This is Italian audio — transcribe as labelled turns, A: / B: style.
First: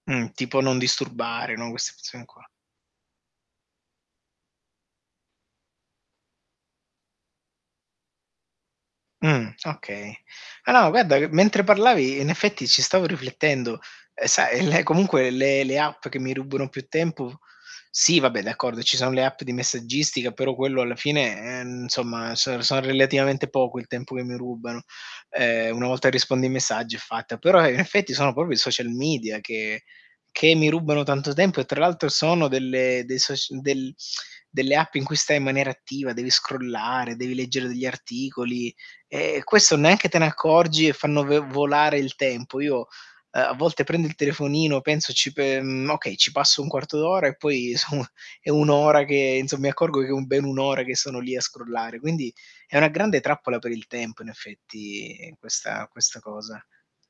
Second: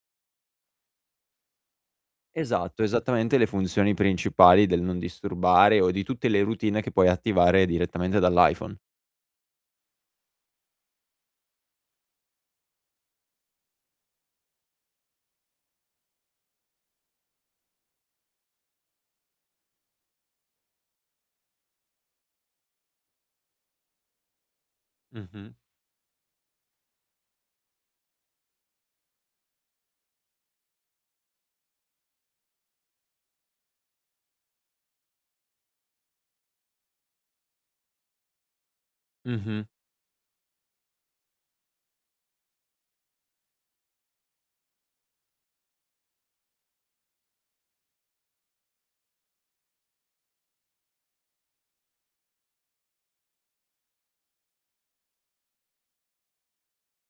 A: Mh, tipo non disturbare, no, queste persone qua.
B: Esatto, esattamente le funzioni principali del non disturbare, o di tutte le routine che puoi attivare direttamente dall'iPhone.
A: Mh, okay. Ah no, ma guarda che, mentre parlavi, i in effetti ci stavo riflettendo. E sai, le comunque le le app che mi rubano più tempo sì, va beh, d'accordo, ci sono le app di messaggistica, però quello alla fine, ehm, insomma, so sono relativamente poco il tempo che mi rubano.
B: Mh-mh.
A: Eh, una volta rispondi ai messaggi è fatta. Però, in effetti, sono proprio i social media che che mi rubano tanto tempo e tra l'altro sono delle dei soc del delle app in cui stai in maniera attiva, devi scrollare, devi leggere degli articoli, e
B: Mh-mh.
A: questo neanche te ne accorgi e fanno v volare il tempo. Io, eh, a volte prendo il telefonino penso ci pe mhmm, okay, ci passo un quarto d'ora, e poi so è 1 ora che, insomma, mi accorgo che è un bene 1 ora che sono lì a scrollare. Quindi è una grande trappola per il tempo, in effetti, questa questa cosa.